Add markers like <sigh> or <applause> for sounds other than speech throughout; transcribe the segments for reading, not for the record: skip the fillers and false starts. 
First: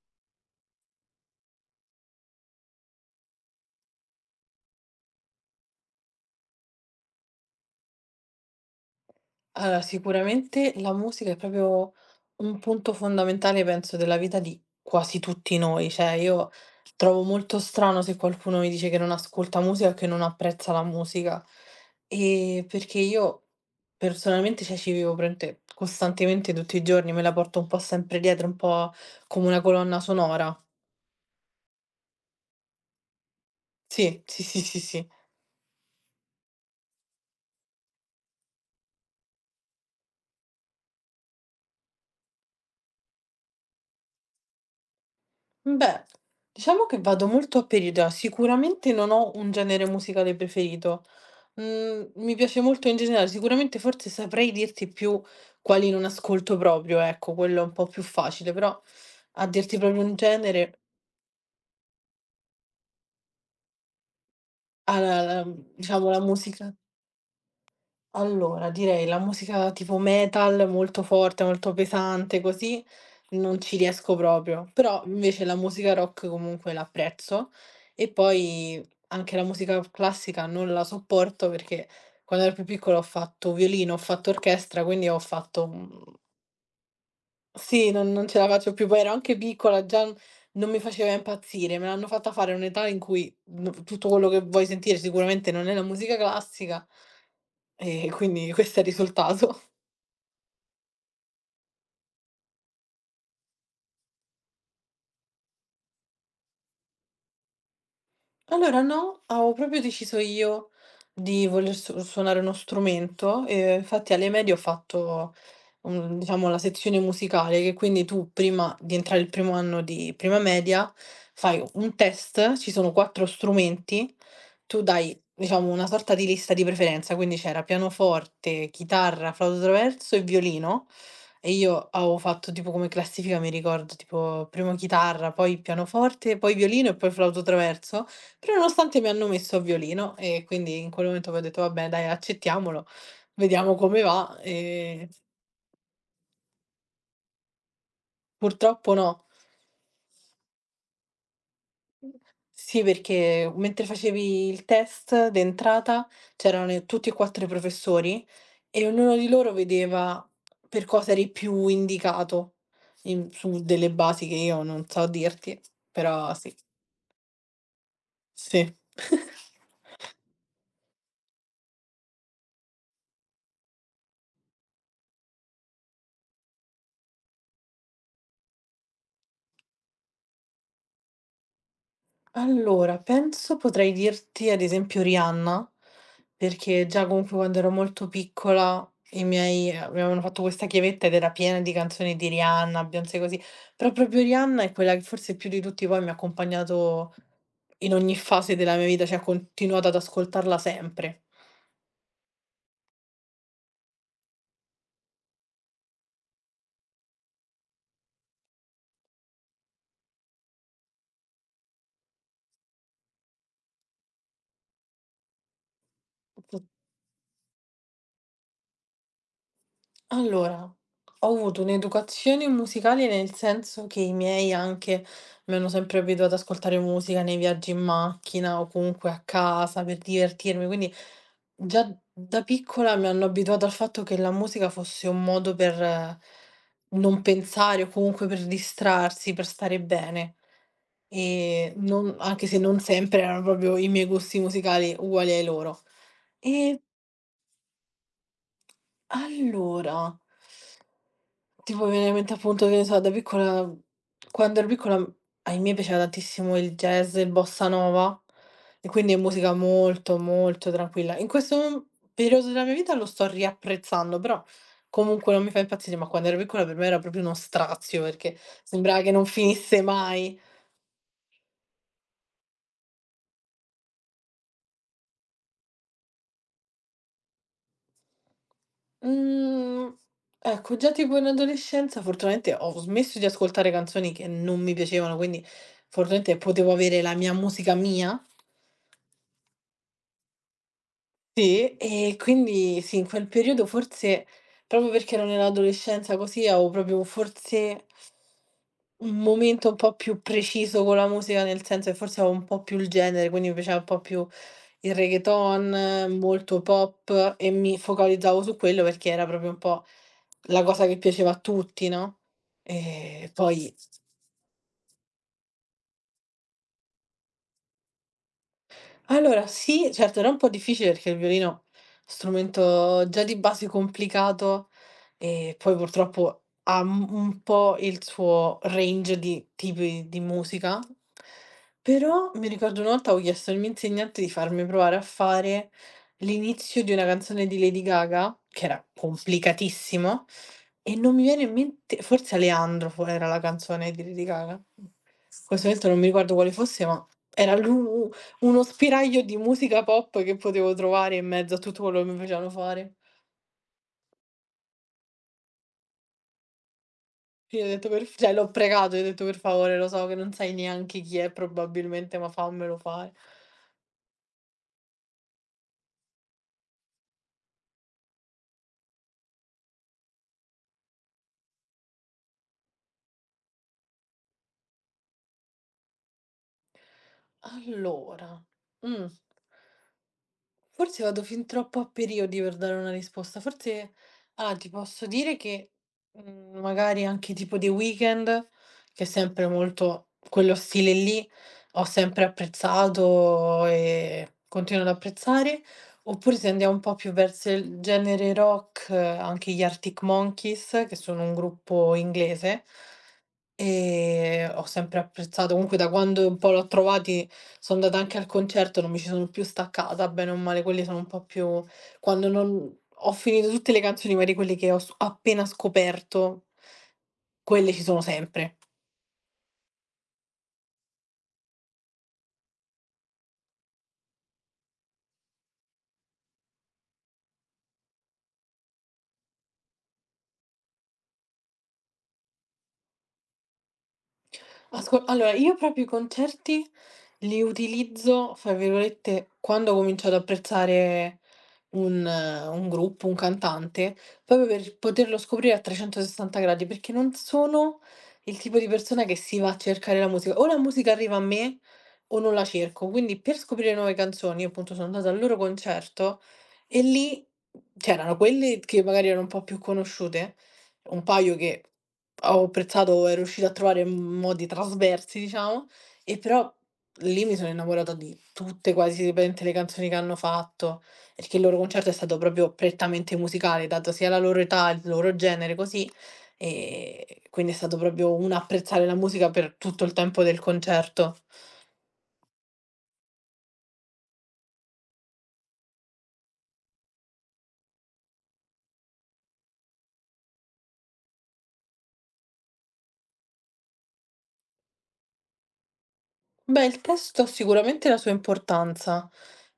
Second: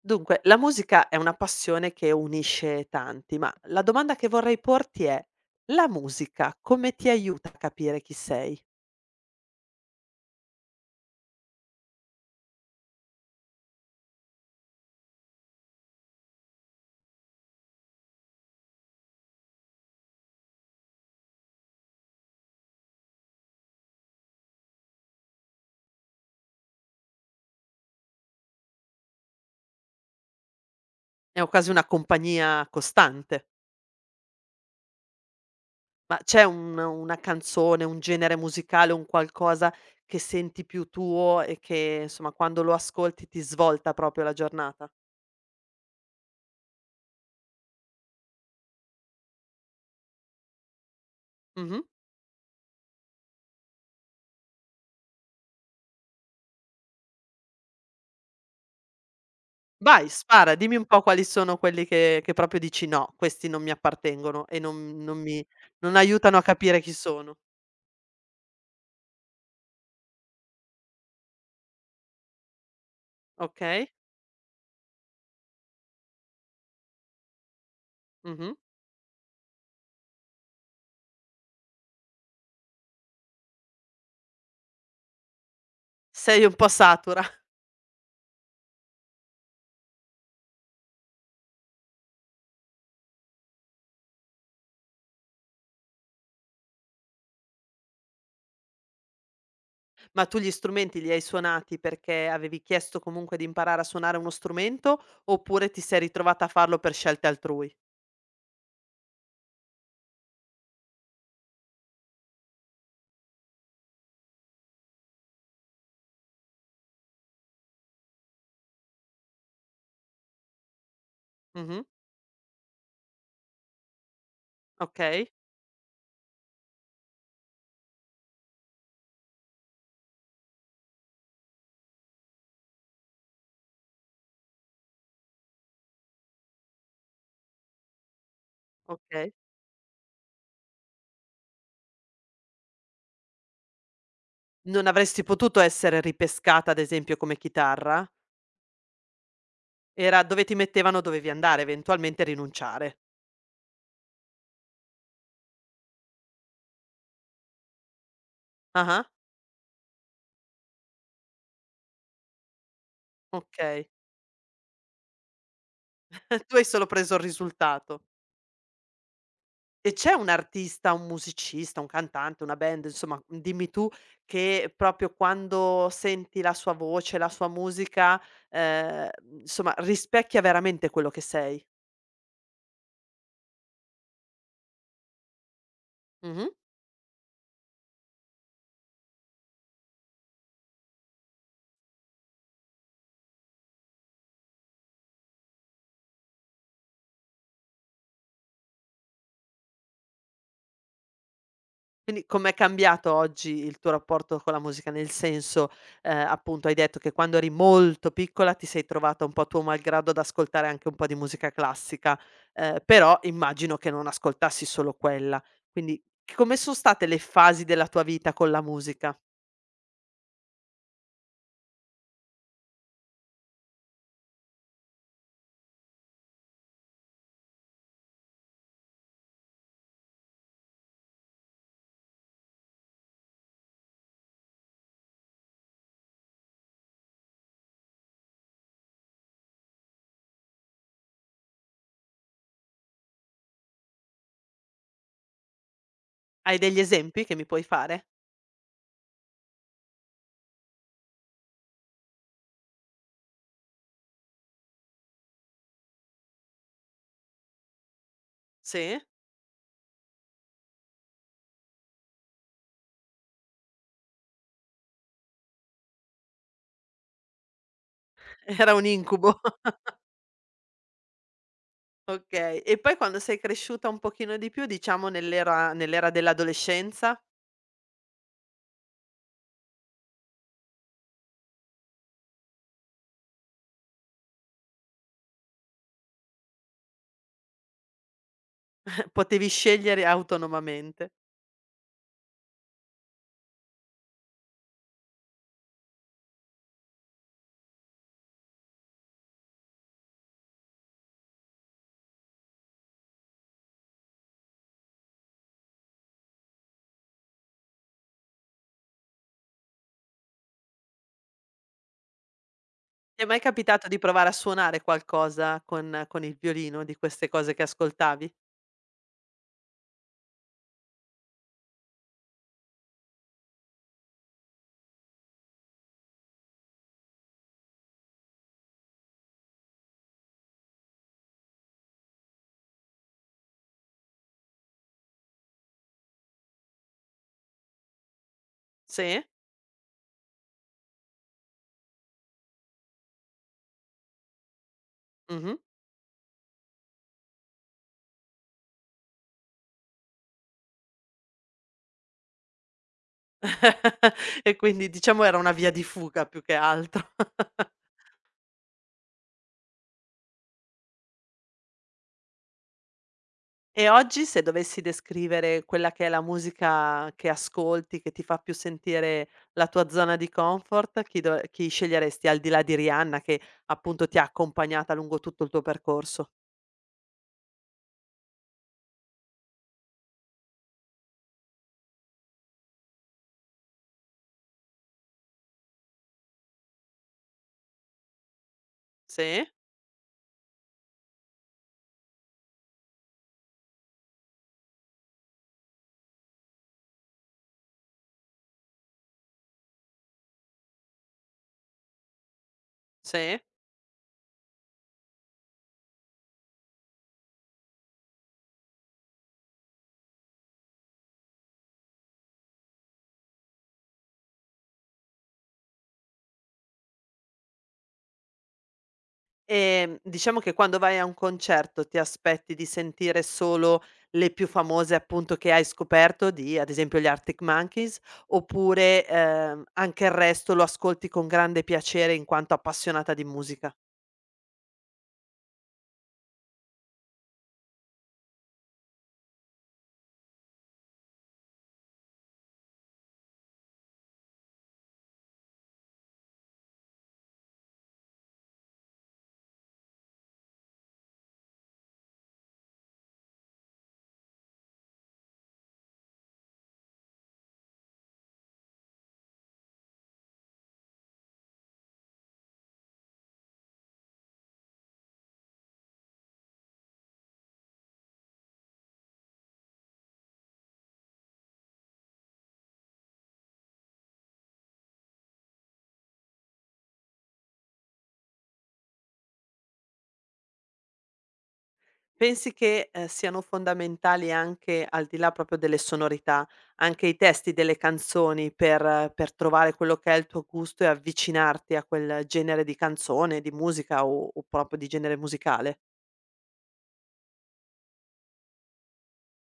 Dunque, la musica è una passione che unisce tanti, ma la domanda che vorrei porti è: la musica come ti aiuta a capire chi sei? Allora, sicuramente la musica è proprio un punto fondamentale, penso, della vita di quasi tutti noi. Cioè, io trovo molto strano se qualcuno mi dice che non ascolta musica o che non apprezza la musica. E perché io personalmente, cioè, ci vivo costantemente tutti i giorni, me la porto un po' sempre dietro, un po' come una colonna sonora. È o quasi una compagnia costante, Sì, sì, sì, sì, sì. ma c'è un una canzone, un genere musicale, un qualcosa che senti più tuo e che, insomma, quando lo ascolti ti svolta proprio la giornata? Beh, diciamo che vado molto a periodo. Sicuramente non ho un genere musicale preferito. Mh-mh. Mi piace molto in generale. Sicuramente forse saprei dirti più quali non ascolto proprio, ecco, quello è un po' più facile, però a dirti proprio Vai, un spara, dimmi genere, un po' quali sono quelli che proprio dici: "No, questi non mi appartengono e non a non la mi la mhmm, non diciamo la aiutano a musica, capire chi sono." allora direi la musica tipo metal molto forte, molto pesante, così non ci Okay? riesco proprio, però invece la musica rock comunque l'apprezzo. E Mh-mh. poi anche la musica classica non la sopporto perché quando ero più piccola ho fatto violino, ho fatto orchestra, quindi ho fatto, mhmm Sei un po' satura. <laughs> Sì, non ce la faccio più, poi ero anche piccola, già n non mi faceva impazzire, me l'hanno fatta fare a un'età in cui n tutto quello che vuoi sentire sicuramente non è la musica classica, e quindi questo è il risultato. <laughs> Ma tu gli strumenti li hai suonati perché avevi chiesto comunque di imparare a suonare uno strumento, oppure ti sei ritrovata a farlo per scelte altrui? Allora no, avevo proprio deciso io di voler su suonare uno strumento, e infatti alle medie ho fatto, diciamo, la sezione musicale, che quindi tu prima di entrare il primo anno di prima media fai Mh-mh. un test, ci sono 4 strumenti, tu dai, Okay, diciamo, una sorta di lista di preferenza, quindi c'era pianoforte, chitarra, flauto traverso e violino. E io avevo fatto tipo come classifica, mi ricordo, tipo prima chitarra, poi pianoforte, poi violino e poi flauto traverso, però nonostante mi hanno okay. messo a violino e quindi in quel momento poi ho detto: "Vabbè dai accettiamolo, vediamo come va", Non e... avresti potuto essere ripescata, ad esempio, come chitarra? Purtroppo no. Era dove ti mettevano dovevi andare, eventualmente Sì, rinunciare. perché mentre facevi il test d'entrata c'erano tutti e 4 i professori e Ah-ah, ognuno di loro vedeva per cosa eri più indicato in su okay. delle basi che io non so dirti, però <laughs> Tu sì. hai solo preso il risultato. Sì. <laughs> E c'è un artista, un musicista, un cantante, una band, insomma, dimmi tu, che proprio quando senti la sua voce, la sua musica, ehm, insomma rispecchia veramente quello che sei. Allora, penso potrei dirti ad esempio Rihanna, Mh-mh. perché già comunque quando ero molto piccola i miei, mi avevano fatto questa chiavetta ed era piena di canzoni di Rihanna, Beyoncé così, però proprio Rihanna è quella che forse più di tutti poi mi ha accompagnato in ogni fase della mia vita, cioè ho continuato ad ascoltarla sempre. Quindi com'è cambiato oggi il tuo rapporto con la musica? Nel senso, appunto hai detto che quando eri molto piccola ti sei trovata un po' tuo malgrado ad ascoltare anche un po' di musica classica, però immagino che non ascoltassi solo quella. Quindi come son state le fasi della tua vita con la musica? Allora, ho avuto un'educazione musicale nel senso che i miei anche mi hanno sempre abituato ad ascoltare musica nei viaggi in macchina o comunque a casa per divertirmi, quindi già da piccola mi hanno abituato al fatto che la musica fosse un modo per, non pensare o comunque per distrarsi, per stare bene. E anche se non sempre erano proprio i miei gusti musicali uguali ai loro. Hai degli E esempi che mi puoi fare? allora tipo mi viene in mente, appunto, che ne so, da piccola, quando ero piccola, ai miei piaceva tantissimo il jazz e il bossa nova, e Sì? quindi è musica molto, molto tranquilla. In questo mom periodo della mia vita lo sto riapprezzando, però comunque non mi fa impazzire, ma quando ero piccola per me era proprio uno strazio, perché <laughs> Era un sembrava che non incubo, <laughs> finisse mai. okay. E poi quando sei cresciuta un pochino di più, diciamo nell'era dell'adolescenza, Mhmm, ecco, già tipo in adolescenza fortunatamente ho smesso di ascoltare canzoni che non mi piacevano, quindi fortunatamente potevo avere la mia musica mia. <laughs> potevi scegliere autonomamente. Sì, e quindi sì, in quel periodo forse, proprio perché ero nell'adolescenza così, avevo proprio forse un momento un po' più preciso con la musica, nel senso che forse avevo un po' più il genere, quindi mi piaceva un po' più il reggaeton, molto pop, e mi focalizzavo su quello perché era proprio un po' la cosa che piaceva a tutti, no? Ti è E mai poi... capitato di provare a suonare qualcosa con il violino, di queste cose che ascoltavi? Allora sì, certo era un po' difficile perché il violino, strumento già di base complicato, e poi purtroppo ha un po' il suo range di tipi di musica, però mi ricordo una volta ho chiesto al mio insegnante di farmi provare a fare l'inizio di una canzone di Lady Gaga, che era Sì? complicatissimo, e non mi viene in mente, forse Aleandro fo era la canzone di Lady Gaga. In Mh-mh. questo momento non mi ricordo quale fosse, ma era l'u uno spiraglio di musica pop che potevo trovare in mezzo a tutto quello che mi facevano fare. <laughs> E quindi diciamo era una via di fuga più che altro. <laughs> Quindi ho detto, per f cioè l'ho pregato, gli ho detto: "Per favore, lo so che non sai neanche chi è probabilmente, ma fammelo fare". E oggi se dovessi descrivere quella che è la musica che ascolti, che ti fa più sentire la tua zona di comfort, chi do chi sceglieresti al di là di Rihanna che appunto ti ha accompagnata lungo tutto il tuo percorso? Allora, mh. Forse vado fin troppo a periodi per dare una risposta. Forse, ah, ti posso dire che, magari anche tipo The Weeknd, che è Sì, sempre molto quello stile lì, ho sempre apprezzato e continuo ad apprezzare, oppure se andiamo un po' più verso il genere rock, anche gli Arctic Monkeys, che sono un gruppo inglese. sì. Ho sempre apprezzato, comunque da quando un po' l'ho trovati sono andata anche al concerto, non mi ci sono più staccata, bene o male, quelli sono un po' più, quando non ho finito tutte le canzoni, magari quelle che ho s appena scoperto, quelle ci sono sempre. Diciamo che quando vai a un concerto ti aspetti di sentire solo le più famose appunto che hai scoperto di ad esempio gli Arctic Monkeys, oppure, anche il resto lo ascolti con grande piacere in quanto appassionata di musica? Asco allora io proprio i concerti li utilizzo, fra virgolette, quando ho cominciato ad apprezzare un gruppo, un cantante, proprio per poterlo scoprire a 360 gradi, perché non sono il tipo di persona che si va a cercare la musica. O la musica arriva a me o non la cerco. Quindi per scoprire nuove canzoni, io appunto sono andata al loro concerto, e lì c'erano quelle che magari erano un po' più conosciute, un paio che ho apprezzato e riuscita a trovare modi trasversi, diciamo, e però lì mi sono innamorata di tutte quasi praticamente le canzoni che hanno fatto, perché il loro concerto è stato proprio prettamente musicale, dato sia la loro età, il loro genere, così, e quindi è stato proprio un apprezzare la musica per tutto il tempo del concerto. Pensi che, siano fondamentali anche, al di là proprio delle sonorità, anche i testi delle canzoni per trovare quello che è il tuo gusto e avvicinarti a quel genere di canzone, di musica o proprio di genere musicale? Beh, il testo ha sicuramente la sua importanza,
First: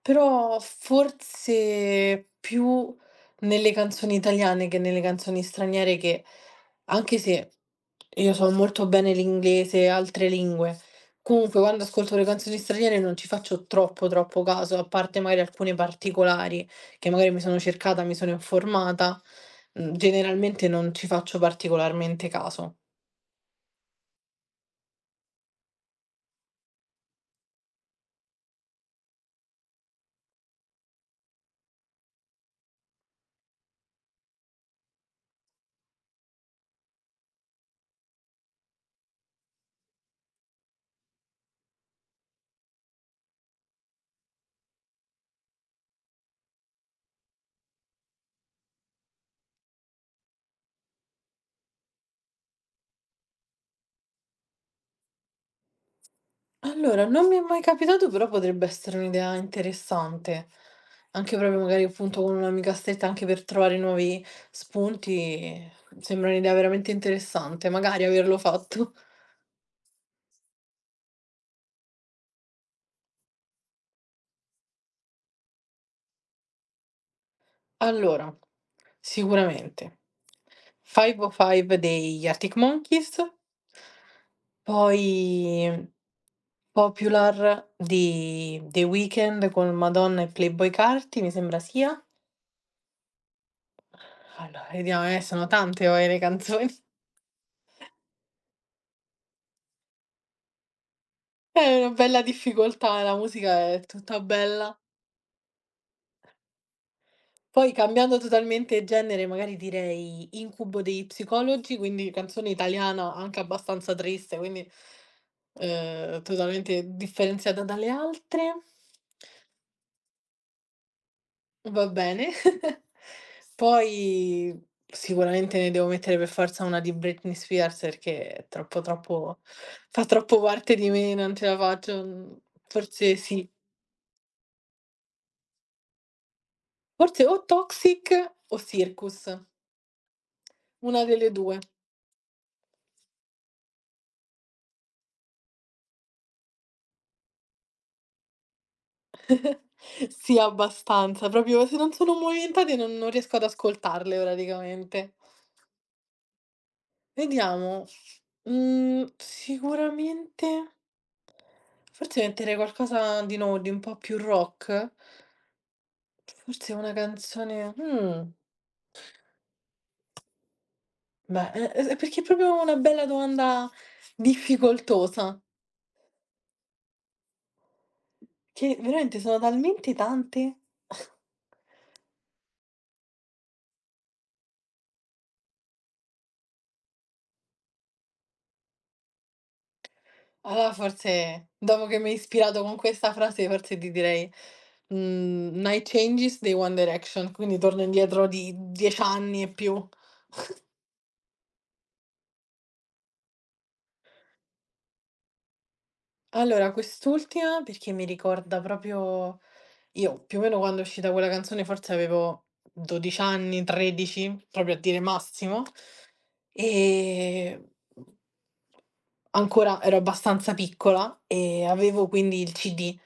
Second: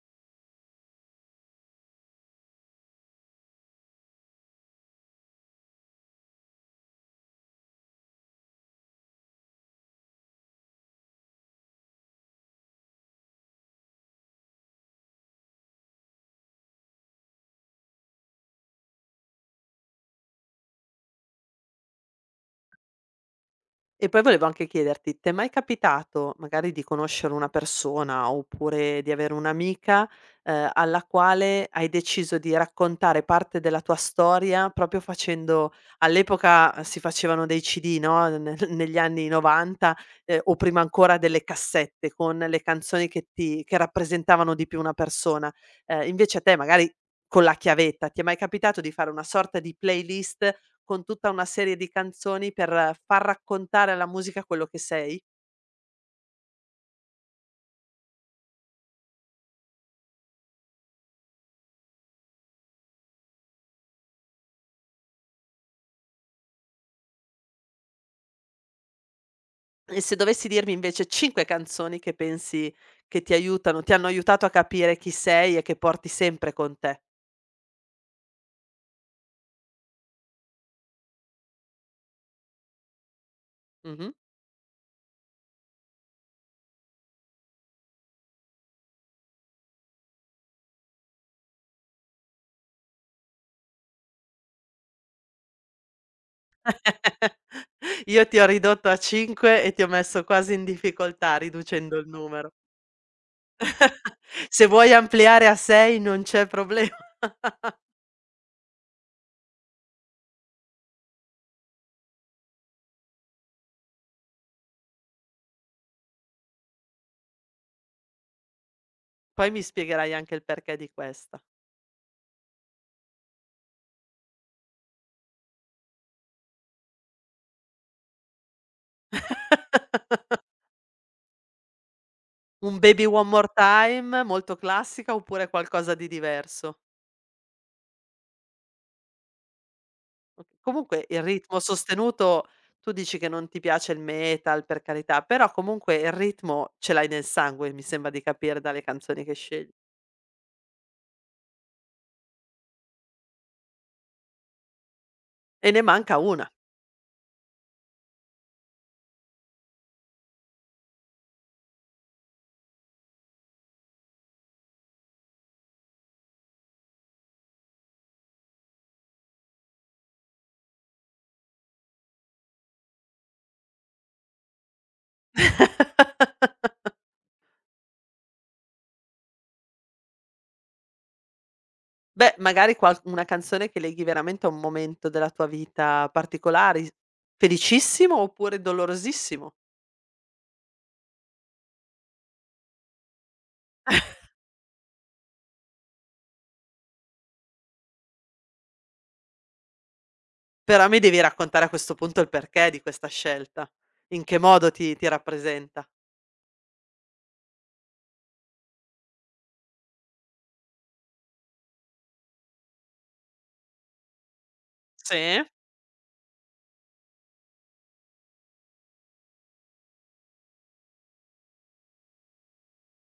però forse più nelle canzoni italiane che nelle canzoni straniere, che, anche se io so molto bene l'inglese e altre lingue, comunque quando ascolto le canzoni straniere non ci faccio troppo troppo caso, a parte magari alcune particolari che magari mi sono cercata, mi sono informata, generalmente non ci faccio particolarmente caso. E poi volevo anche chiederti, t'è mai capitato magari di conoscere una persona, oppure di avere un'amica, alla quale hai deciso di raccontare parte della tua storia, proprio facendo all'epoca si facevano dei CD, no, ne <laughs> negli anni '90, o prima ancora delle cassette con le canzoni che ti che rappresentavano di più una persona. Invece a te magari con la chiavetta, ti è mai capitato di fare una sorta di playlist con tutta una serie di canzoni per far raccontare alla musica quello che sei. Allora, non mi è mai capitato, però potrebbe essere un'idea interessante. Anche proprio magari appunto con un'amica stretta, anche per trovare nuovi spunti, sembra un'idea veramente interessante, magari averlo fatto. E se dovessi dirmi invece cinque canzoni che pensi che ti aiutano, ti hanno aiutato a capire chi sei e che porti sempre con te. Allora, sicuramente, 505 degli Arctic Monkeys, Mh-mh. poi Popular di The Weeknd con Madonna e Playboi Carti, mi sembra sia. Allora, vediamo, sono tante poi le canzoni. <laughs> Io ti ho ridotto a cinque e ti ho messo quasi in difficoltà È una riducendo il bella numero. difficoltà, la musica è <laughs> tutta Se bella. vuoi ampliare a sei non c'è problema. <laughs> Poi cambiando totalmente genere, magari direi Incubo dei Psicologi, quindi canzone italiana anche abbastanza triste, quindi totalmente differenziata dalle altre. Poi mi spiegherai anche il perché di questa. Va bene. <laughs> Poi sicuramente ne devo mettere per forza una di Britney Spears perché è troppo troppo, fa <laughs> troppo parte di me, non ce la faccio. Mhmm, Un "Baby forse one more sì, time" molto classica oppure qualcosa di diverso? forse o Toxic o Circus, Ok comunque una il delle ritmo 2. sostenuto tu dici che non ti piace il metal, per carità, però comunque il ritmo ce l'hai nel sangue, mi sembra di capire dalle canzoni che <laughs> scegli. Sì, abbastanza, proprio se non sono movimentate non riesco ad ascoltarle praticamente. E ne manca una. Vediamo, sicuramente forse mettere qualcosa di nuovo, di un po' più rock? Forse una canzone, beh, es perché è proprio una bella domanda difficoltosa, <laughs> che veramente sono talmente tante. Beh, magari qual una canzone che leghi veramente a un momento della tua vita particolari, felicissimo oppure dolorosissimo. Allora forse, dopo che mi hai ispirato con questa frase, forse ti direi, "Night Changes" dei One Direction, quindi torno indietro di 10 anni e più. Però mi devi raccontare a questo punto il perché di questa scelta. In che modo ti rappresenta. Allora, quest'ultima perché mi ricorda proprio, io più o meno quando è uscita quella canzone forse avevo 12 anni, 13, proprio a dire Sì, massimo. Ehm, mhmm, ancora ero abbastanza piccola e avevo quindi il CD.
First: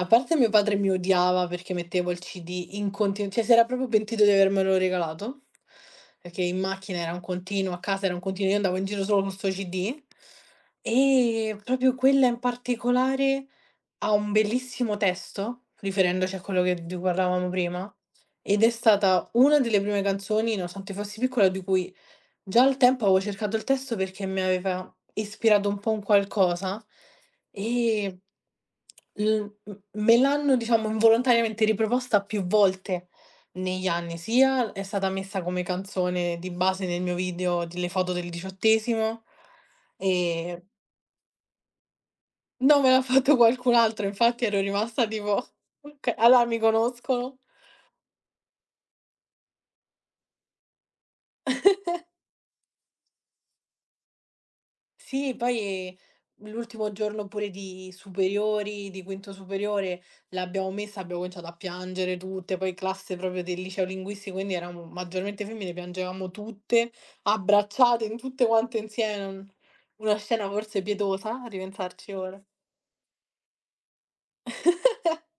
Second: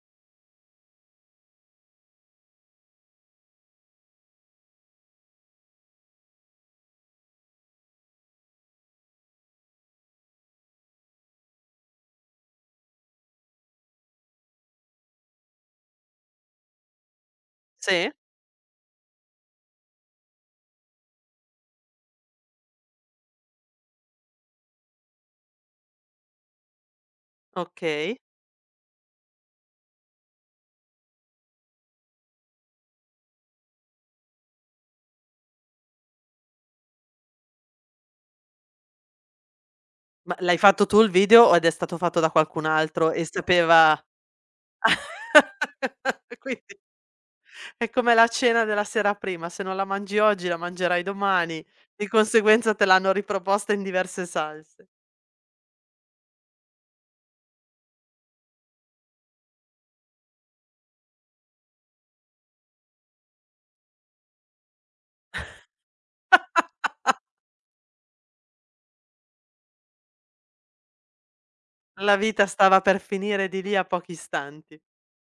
A parte mio padre mi odiava perché mettevo il CD in continu cioè si era proprio pentito di avermelo regalato, perché in macchina era un continuo, a casa era un continuo, io andavo in giro solo con 'sto CD. E proprio quella in particolare ha un bellissimo testo, riferendoci a quello che di cui parlavamo prima, sì, ed è stata una delle prime canzoni, nonostante fossi piccola, di cui già al tempo avevo cercato il testo perché mi aveva ispirato un po' un qualcosa, okay. e l m me l'hanno, diciamo, involontariamente riproposta più volte negli anni, sia è stata messa come canzone di base nel mio video delle foto del diciottesimo, Ma l'hai ehm, fatto tu il video ed è stato fatto da qualcun no, me l'ha altro e fatto qualcun sapeva altro, infatti ero rimasta tipo: "Okay, <laughs> allora mi quindi conoscono". è come la cena della sera prima, se non la mangi oggi la mangerai domani, di conseguenza te l'hanno riproposta in diverse salse. Sì, poi l'ultimo giorno pure di superiori, di quinto superiore, l'abbiamo messa, abbiamo cominciato a piangere tutte, poi classe proprio del liceo linguistico, quindi eravamo maggiormente femmine, piangevamo tutte, abbracciate in tutte quante insieme, una scena forse pietosa, a ripensarci La ora. vita stava per finire di lì a pochi istanti. <laughs>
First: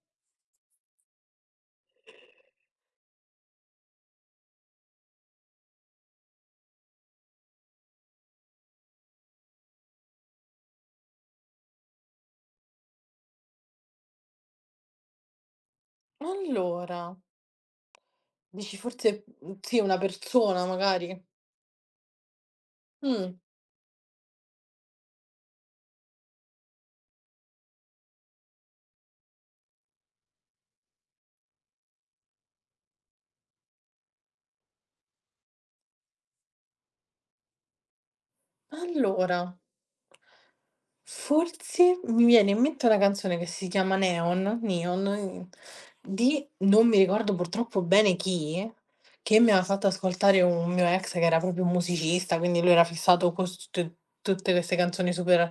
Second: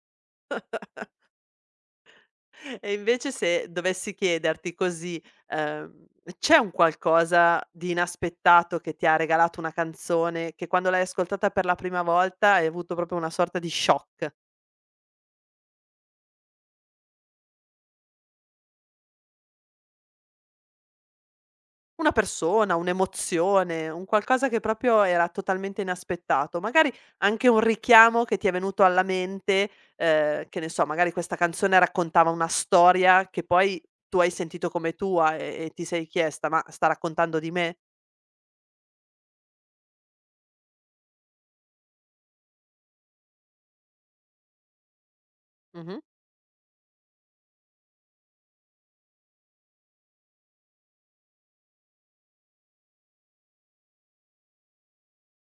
E invece se dovessi chiederti così, ehm, c'è un qualcosa di inaspettato che ti ha regalato una canzone, che quando l'hai ascoltata per la prima volta hai avuto proprio una sorta di shock? Allora, dici forse, sì, una persona magari. Una persona, Mm, un'emozione, un qualcosa che proprio era totalmente inaspettato. Magari anche un richiamo che ti è venuto alla mente, che ne so, magari questa canzone raccontava una storia che poi tu hai sentito come tua e ti sei chiesta: "Ma sta raccontando di me?" Allora. Forse mi viene in mente una canzone che si chiama Neon Neon, Mh-mh. di non mi ricordo purtroppo bene chi, che mi aveva fatto ascoltare un mio ex che era proprio un musicista, quindi lui era fissato co s t tutte queste canzoni super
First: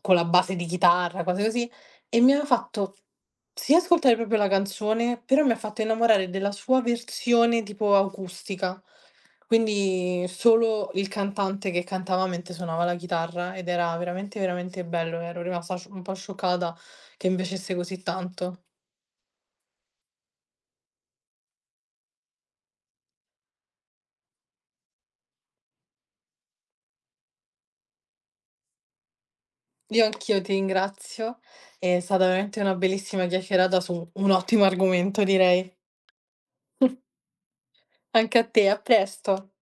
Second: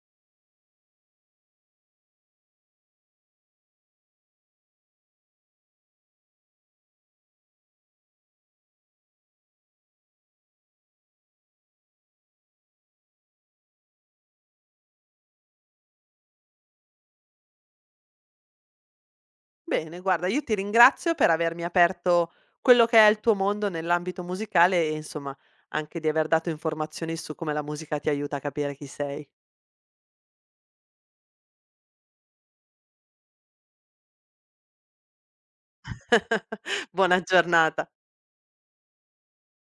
con la base di chitarra, cose così, e mi aveva fatto sì ascoltare proprio la canzone, però mi ha fatto innamorare della sua versione tipo acustica. Quindi solo il cantante che cantava mentre suonava la chitarra, ed era veramente, veramente bello, ero rimasta scio un po' scioccata che mi piacesse così tanto. Bene, guarda, io ti ringrazio per avermi aperto quello che è il tuo mondo nell'ambito musicale e insomma anche di aver dato informazioni su come la musica ti aiuta a capire chi sei. Io anch'io ti ringrazio, è stata veramente una bellissima chiacchierata su un ottimo argomento, direi. <laughs> Buona giornata. Anche a te, a presto.